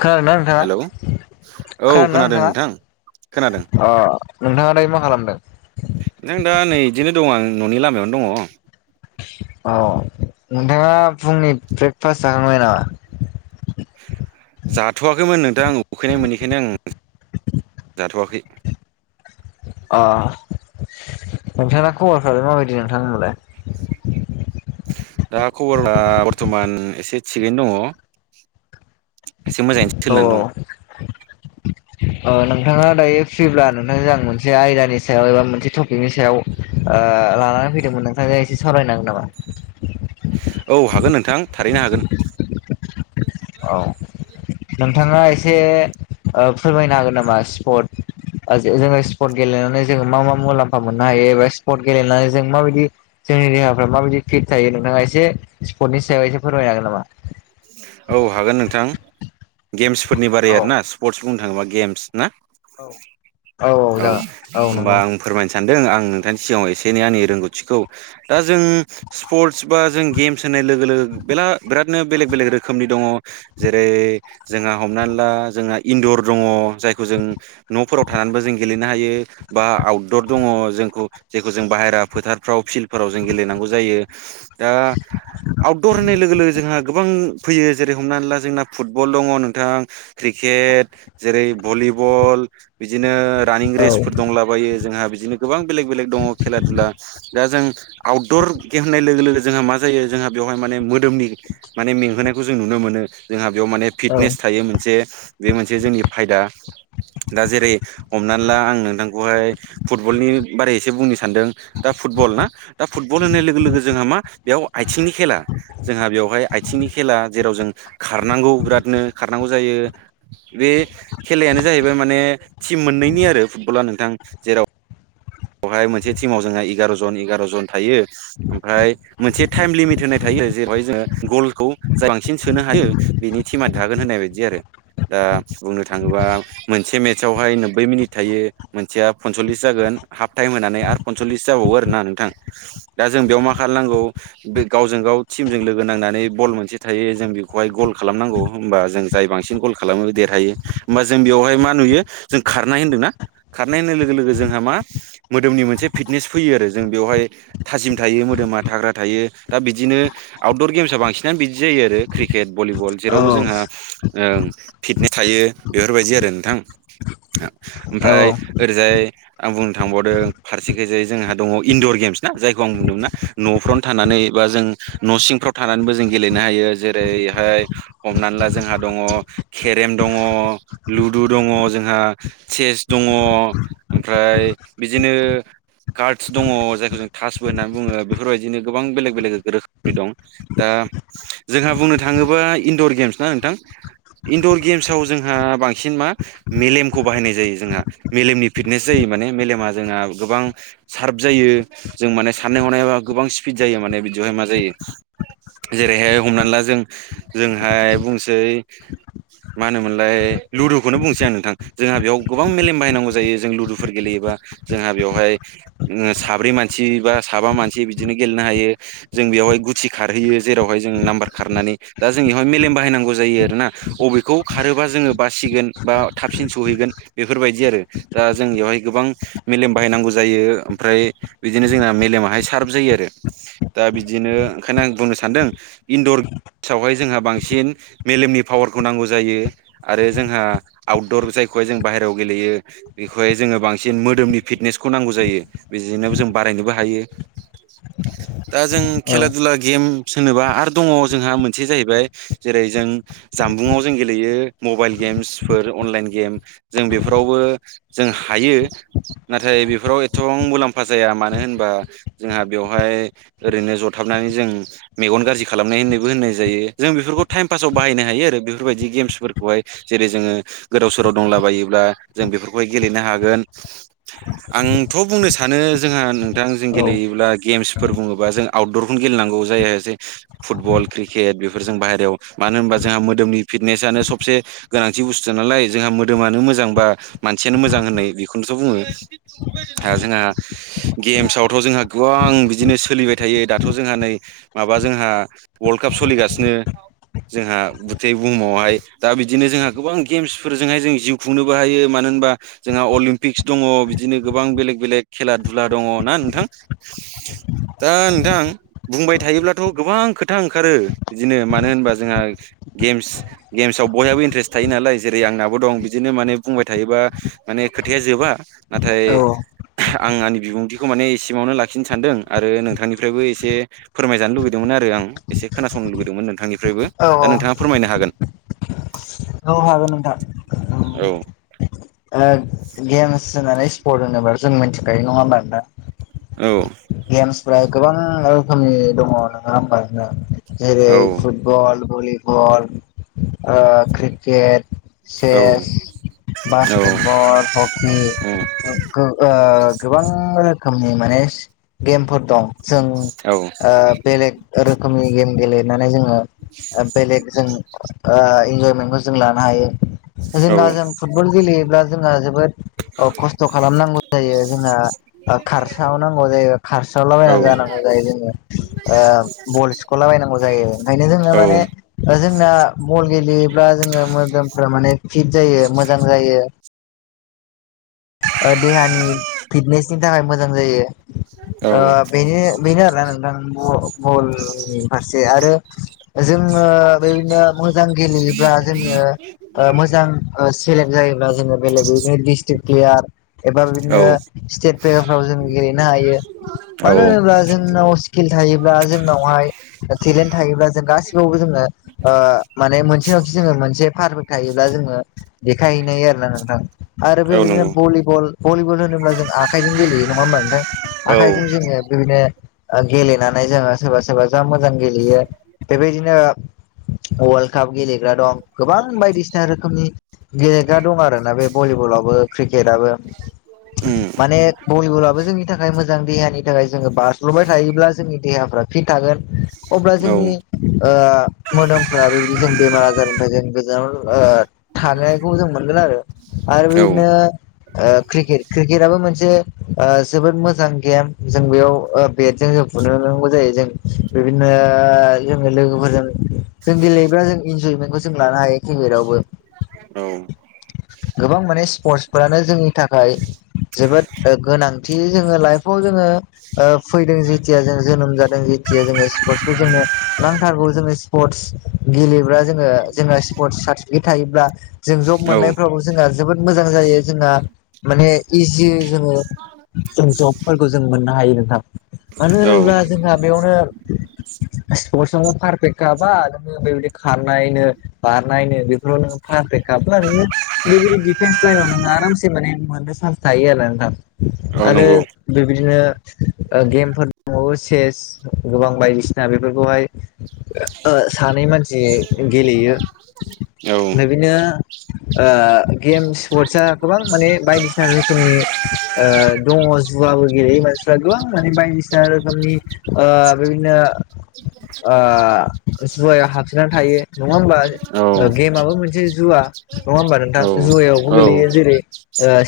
खोनादोंना नोंथाङा हेलौ औ खोनादोंना खोनादों नोंथाङा नोंथां। खोनादों अ नोंथाङा दायो मा खालामदों? नों दा नै बिदिनो दं आं न'नि लामायावनो दङ। औ नोंथाङा फुंनि ब्रेकफास्ट जाखांबाय नामा? जाथ'वाखैमोन नोंथां आं उखैनाय मोननिखायनो आं जाथ'वाखै। अ नोंथांना खबरफ्रालाय माबायदि नोंथांनालाय? दा खबरा बरथमान एसे थिगैनो दङ। एसे मोजाङै सोलिनानै दं। अ नोंथाङा दायो फ्रिब्ला नोंथांजों आं मोनसे आयदानि सायाव एबा मोनसे टपिकनि सायाव लानानै फैदोंमोन नोंथांजों एसे सावरायनो हागोन नामा? औ हागोन नोंथां थारैनो हागोन। औ नोंथाङा एसे फोरमायनो हागोन नामा स्पट जोङो स्पर्ट गेलेनानै जोङो मा मा मुलाम्फा मोननो हायो एबा स्पर्ट गेलेनानै जों माबायदि जोंनि देहाफ्रा माबायदि फिट थायो नोंथाङा एसे स्पर्टनि सायाव एसे फोरमायनो हागोन नामा? औ हागोन नोंथां गेम्सफोरनि बारै औ आरोना। स्पर्टस बुंनो थाङोबा गेम्स ना औ औ जागोन औ होमबा नंगौ आं फोरमायनो सानदों आं नोंथांनि सिगाङाव एसे एनै आंनि रोंगौथिखौ दा जों स्पर्टस बा जों गेम्स होननाय लोगो लोगो बिरादनो बेलेग बेलेग रोखोमनि दङ। जेरै जोंहा हमनानै ला जोंहा इन्दर दङ जायखौ जों न'फोराव थानानैबो जों गेलेनो हायो। बा आउटदर दङ जोंखौ जेखौ जों बाहेरा फोथारफ्राव फिलद फोराव जों गेलेनांगौ जायो दा आउटदर होननाय लोगो लोगो जोंहा गोबां फैयो जेरै हमनानै ला जोंना फुटबल दङ नोंथां क्रिकेट जेरै भलिबल बिदिनो रानिं औ रेसफोर दंलाबायो जोंहा बिदिनो गोबां बेलेग बेलेग दङ खेला दुला दा जों आउटदर गेमनाय लोगो लोगो जोंहा मा जायो जोंहा बेवहाय माने मोदोमनि माने मेंहोनायखौ जों नुनो मोनो जोंहा बेयाव माने औ फिटनेस थायो मोनसे बे मोनसे जोंनि फायदा दा जेरै हमना ला आं नोंथांखौहाय फुटबलनि बारै एसे बुंनो सानदों। दा फुटबल ना दा फुटबल होननाय लोगो लोगो जोंहा मा बेयाव आथिंनि खेला जोंहा बेवहाय आथिंनि खेला जेराव जों खारनांगौ बिरादनो खारनांगौ जायो। बे खेलायानो जाहैबाय माने टिम मोननैनि आरो फुटबला नोंथां जेराव बेवहाय मोनसे टिमाव जोंहा एगार' जन एगार' जन थायो। ओमफ्राय मोनसे टाइम लिमिट होननाय थायो जेरहाय जोङो गलखौ जाय बांसिन सोनो हायो बिनि थिमा थागोन होननाय बायदि आरो दा बुंनो थाङोबा मोनसे मेटचावहाय नोब्बै मिनिट थायो मोनसेया पनसल्लिस जागोन हाफ टाइम होनानै आरो पनसललिस जाबावो आरोना नोंथां दा जों बेयाव मा खालामनांगौ बे गावजों गाव टिमजों लोगो नांनानै बल मोनसे थायो जों बेखौहाय गल खालामनांगौ होमबा जों जाय बांसिन गल खालामो देरहायो होमबा जों बेयावहाय मा नुयो जों खारनाय होन्दोंना? खारनायनाय होन्नाय लोगो लोगो जोंहा मा मोदोमनि मोनसे फिटनेस फैयो आरो जों बेवहाय थाजिम थायो मोदोमा थाग्रा थायो दा बिदिनो आउटदर गेम्सआ बांसिनानो बिदि जायो आरो। क्रिकेट भलिबल औ जेरावबो जोंहा ओ फिटनेस थायो बेफोरबायदि आरो नोंथां ओमफ्राय ओरैजाय आं बुंनो थांबावदों फारसेखैजाय जोंहा दङ इनडर गेम्स ना जायखौ आं बुंदोंमोन ना? न'फ्रावनो थानानै बा जों न' सिंफ्राव थानानैबो जों गेलेनो हायो जेरैहाय हमनानै ला जोंहा दङ केरेम दङ, लुदु दङ जोंहा चेस दङ ओमफ्राय बिदिनो कार्डस दङ जायखौ जों थासबो होननानै बुङो बेफोरबायदिनो गोबां बेलेग बेलेग रोखोमनि दं। दा जोंहा बुंनो थाङोबा इन्दर गेम्स ना नोंथां। इन्दर गेम्साव जोंहा बांसिन मा मेलेमखौ बाहायनाय जायो जोंहा मेलेमनि फिट नेस जायो माने मेलेमा जोंहा गोबां सार्प जायो जों माने साननाय हनायाबा गोबां स्पिड जायो माने बिदियावहाय मा जायो जेरैहाय हमना ला जों जोंहाय बुंसै मा होनोमोनलाय लुदुखौनो बुंसै आं नोंथां जोंहा बेयाव गोबां मेलेम बाहायनांगौ जायो जों लुदुफोर गेलेयोबा जोंहा बेवहाय साब्रै मानसि बा साबा मानसि बिदिनो गेलेनो हायो जों बेवहाय गुथि खारहैयो जेरावहाय जों नाम्बार खारनानै दा जोंनि बेहाय मेलेम बाहायनांगौ जायो आरोना बबेखौ खारोबा जोङो बासिगोन बा थाबसिन सहैगोन बेफोरबायदि आरो दा जोंनि बेयावहाय गोबां मेलेम बाहायनांगौ जायो ओमफ्राय बिदिनो जोंना मेलेमाहाय सार्फ जायो आरो दा बिदिनो ओंखायनो आं बुंनो सानदों इन्दर सावहाय जोंहा बांसिन मेलेमनि पावारखौ नांगौ जायो आरो जोंहा आउटदर जायखौहाय जों बाहेरायाव गेलेयो बेखौहाय जोङो बांसिन मोदोमनि फिटनेसखौ नांगौ जायो बेजोंनो जों बारायनोबो हायो दा जों खेला दुला गेम सनोबा आरो दङ जोंहा मोनसे जाहैबाय जेरै जों जामबुंआव जों गेलेयो मबाइल गेम्सफोर अनलाइन गेम जों बेफोरावबो जों हायो नाथाय बेफोराव एथबां मुलाम्फा जाया मानो होनबा जोंहा बेवहाय ओरैनो जथाबनानै जों मेगन गाज्रि खालामनाय होननायबो होननाय जायो जों बेफोरखौ टाइम पासाव बाहायनो हायो आरो बेफोरबायदि गेम्सफोरखौहाय जेरै जोङो गोदाव सोराव दंलाबायोब्ला जों बेफोरखौहाय गेलेनो हागोन [inaudible] आंथ' बुंनो सानो जोंहा नोंथां जों गेलेयोब्ला गेम्सफोर बुङोबा जों आउटदरखौनो गेलनांगौ जायासै फुटबल क्रिकेट बेफोरजों बाहेरायाव मानो होनबा जोंहा मोदोमनि फिटनेसनो सबसे गोनांथि बुस्थु नालाय जोंहा मोदोमानो मोजां बा मानसियानो मोजां होननाय बेखौनोथ' बुङो। आरो जोंहा गेम्सआवथ' जोंहा गोबां बिदिनो सोलिबाय थायो दाथ' जोंहा नै माबा जोंहा वर्ल्ड काप सोलिगासिनो जोंहा बुथै बुहुमावहाय दा बिदिनो जोंहा गोबां गेम्सफोरजोंहाय जों जिउ खुंनोबो हायो। मानो होनबा जोंहा अलिमपिक्स दङ बिदिनो गोबां बेलेग बेलेग खेला दुला दङ ना नोंथां। [unintelligible] दा नोंथां बुंबाय थायोब्लाथ' गोबां खोथा ओंखारो बिदिनो मानो होनबा जोंहा गेम्स गेम्सआव बयहाबो इन्ट्रेस्ट थायो नालाय जेरै आंनाबो दं बिदिनो माने बुंबाय थायोबा माने खोथाया जोबा नाथाय औ आं आंनि बिबुंथिखौ माने एसेमावनो लाखिनो सानदों आरो नोंथांनिफ्रायबो एसे फोरमायजानो लुुबैदोंमोन आरो आं एसे खोनासंनो लुुबैदोंमोन नोंथांनिफ्रायबो औ दा नोंथाङा फोरमायनो हागोन। औ हागोन नोंथां। औ। ओ गेम्स होनानै स्पर्ट होनोबा जों मिथिखायो नङा होमबा नदा औ। गेम्सफोरा गोबां रोखोमनि दङ नङा होमबा जोंहा जेरै औ फुटबल भलिबल ओ क्रिकेट। औ। चेस औ बास्केटबल हक खि ओ गोबां रोखोमनि माने स गेमफोर दं जों औ ओ बेलेग रोखोमनि गेम गेले नानै जोङो बेलेग जों ओ इन्जयमेन्टखौ जों लानो हायो। जोंना जों फुटबल गेलेयोब्ला जोङो जोबोद अ खस्थ' खालामनांगौ जायो जोंना ओ खारसाव नांगौ जायो खारसावलाबायना जानांगौ जायो जोङो ओ बल सखलाबायायनांगौ जायो ओंखायनो जोंङनो माने जोंना बल गेलेयोब्ला जोङो मोदोमफ माने फिट जायो मोज जां जायो ओ देहानि फिटनेसनि थाखाय मोजां जायो। औ ओ बेनो बेनो आरोना नोंथां ब बलनि फारसे आरो जोङो बेदिनो मोजां गेलेयोब्ला जोङो ओ मोजां ओस सेलेक्ट जायोबब्ला जोङो बेलेग बिदिनो डिस्ट्रिक प्लेयार एबा औ बिदिनो स्टेट प्लेभारफ्राव जों गेलेनो हायो। औ मानो होनोब्ला जोंनाव स्किल थायोब्ला जोंनावहाय टेलेन्ट थायोब्ला जों गासिबावबो जोङो ओ माने मोनसेनावखि जोङो मोनसे पारफोर थायोब्ला जोङो देखायहैनाय आरोना नोंथां आरो औ बेबायदिनो नंगौ भलिबल भलिबल होन होन जों आखाइजों गेलेयो नङाोमबा नोंथां औ आख जजों जोङो बिदिनो गेलेनानै जोङो सोरबा सोरबा जा मोजां गेलेयो। बेबायदिनो वर्ल्ड काप गेलेग्रा दं गोबां बायदिसिना रोखोमनि गेलेग्रा दं आरोना बे भलिबलावबो क्रिकेटाबबो। उम माने भलिबलाबो जोंनि थाखाय मोजां देहानि थाखाय जोङो बारस्ल'बाय थायोब्ला जोंनि देहाफ्रा फि थागोन। अब्ला औ जोंनि ओ मोदोमफोरा बेबायदि जों बेमार आजारनिफ्राय जों गोजानाव ओ थानायखौ जों मोनगोन आरो आरो औ बिदिनो ओ क्रिकेट क्रिकेटआबो मोनसे ओ जोबोद मोजां गेम जों बेयाव बेटजों जों फुनोांगौ जायो जों बिदिनो ओ जोङो लोगोफोरजों जों गेलेयोब्ला जों इन्जयमेन्टखौ जों लानो हायो क्रिकेटवबो औ। गोबां माने स्पर्टसफोरानो जोंनि थाखाय जोबोद गोनांथि जोङो लाइफआव जोङो ओ फैदों जेथिया जों जोनोम जादों जेथिया जोङो स्पर्टसखौ जोंनो नांथारगौ जोङो स्पर्टस औ गेलेयो [inaudible] बो जोंहा जोबोद मोजां जायो जोंहा माने इजि जोङो जों जबफोरखौ जों मोननो हायो नोंथां मानो होनोब्ला जोंहा बेयावनो स्पर्टसआवबो पारफेक्ट गाबा नोङ बेबायदि खारनायनो बारनायनो बेफोराव नो फारफेख खाब्ला नोङो बेबायदि डिफेन्स लाइनाव नोङो आरामसे माने मोननो चान्स थायो आरो नोंथा। औ आरो नंगौ बेबायदिनो ओ गेमफोर दंबावो चेस गोबां बायदिसिना बेफोरखौहाय सानै मानसि गेलेयो। औ। बिदिनो गेमस स्पर्टस आ गोबां माने बायदिसिना रोखोमनि दङ जुवाबो गेलेयो मानसिफ्रा गोबां माने बायदिसिना रोखोमनि बिबायदिनो ओ जुवायाव हाबसोननानै थायो नङा होमबा औ गेमाबबो मोनसे जुवा नङा होमबा नोंथां औ जुवायावबो औ गोगलैयो औ जेरै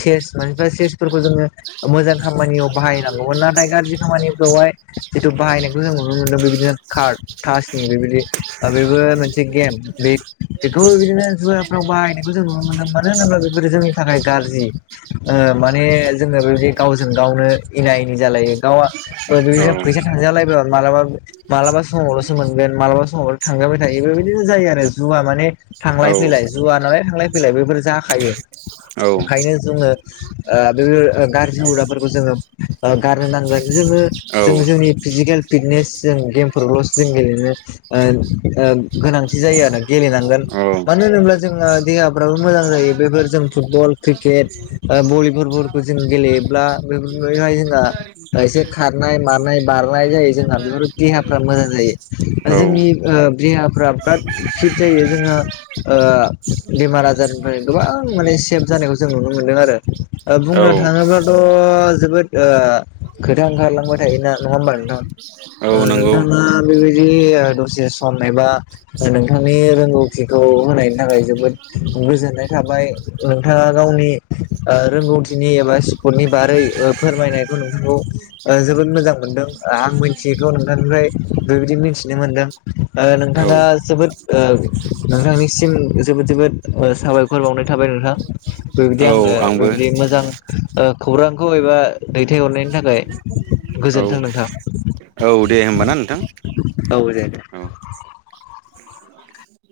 चेस मानफा चेसफोरखौ जोङो मोजां खामानियाव बाहायनांगौमोन नाथाय गाज्रि खामानिफ्रावहाय जिथु बाहायनायखौ जों नुनो मोनदों बेबायदिनो कार्ड थासनि बेबायदि बेबो मोनसे गेम बे बेखौ बिनो जुवाफ्राव बाहायनायखौ जों नुनो मोनदों मानो होन्ला बेफोरो जोंनि थाखाय गाज्रि माने जोङो बेबायदि गावजों गावनो एना एनि जालायो गावआ अ बि थजााय मालाबा मालाबा समावल'सो मोनगोन मालाबा समाव' थांजाबाय थायो बे बिदिनो जायो आरो जुवा माने थांलाय फैलाय जुवा नालाय थांलाय फैलाय बेफोर जाखायो ओंखायनो जोङो बे गाज्रि हौदाफोरखौ जोङो गारनो नांगोन जोङो जों जोंनि फिजिकेल फिटनेस जों गेमफोरावल'सो जों गेलेनो गोनांथि जायो आरो गेलेनांगोन मानो होनोब्ला जोंहा देहाफ्राबो मोजां जायो बेफोर जों फुटबल क्रिकेट भलिबल जों गेलेयोब्ला बेफोरहाय जोंहा एसे खारनाय मानाय बारनाय जायो जोंना बेफोर देहाफ्रा मोजां जायो औ जोंनि देहाफ बिराद खित जायो जोंहा बेमार आजारनिफ्राय गोबां माने सेभ जानायखौ जों नुनो मोनदों आरो औ बुंनो थाङोब्ला जोबोद खोथा ओंखारलांबाय थायोना नङा होमबा नोंथां औ ओ नंगौ नोंथाङा बेबायदि दसे सम एबा नोंथांनि रोंगौथि खौ होनायनि थाखाय जोबोद गोजोननाय थाबाय नोंथाङा गावनि रोंगौथिनि एबा सि्पर्टनि बारै फोरमायनायखौ नोंहगौ जोबोद मोजां मोनदों आं मिथियैखौ नोंथांनिफ्राय बेबायदि मिथिनो मोन्दों औ नोंथाङा जोबोद नोंथांनिसिम जोबोद जोबोद साबायखर बावनाय थाबाय नोंथां बेबायदि औ आं आरो आंबो बेबदि मोजां खौरांखौ एबा दैथायहरनायनि थाखाय औ गोजोन्थों नोंथां औ दे होमब्ला ना नोंथां औ दे दे औ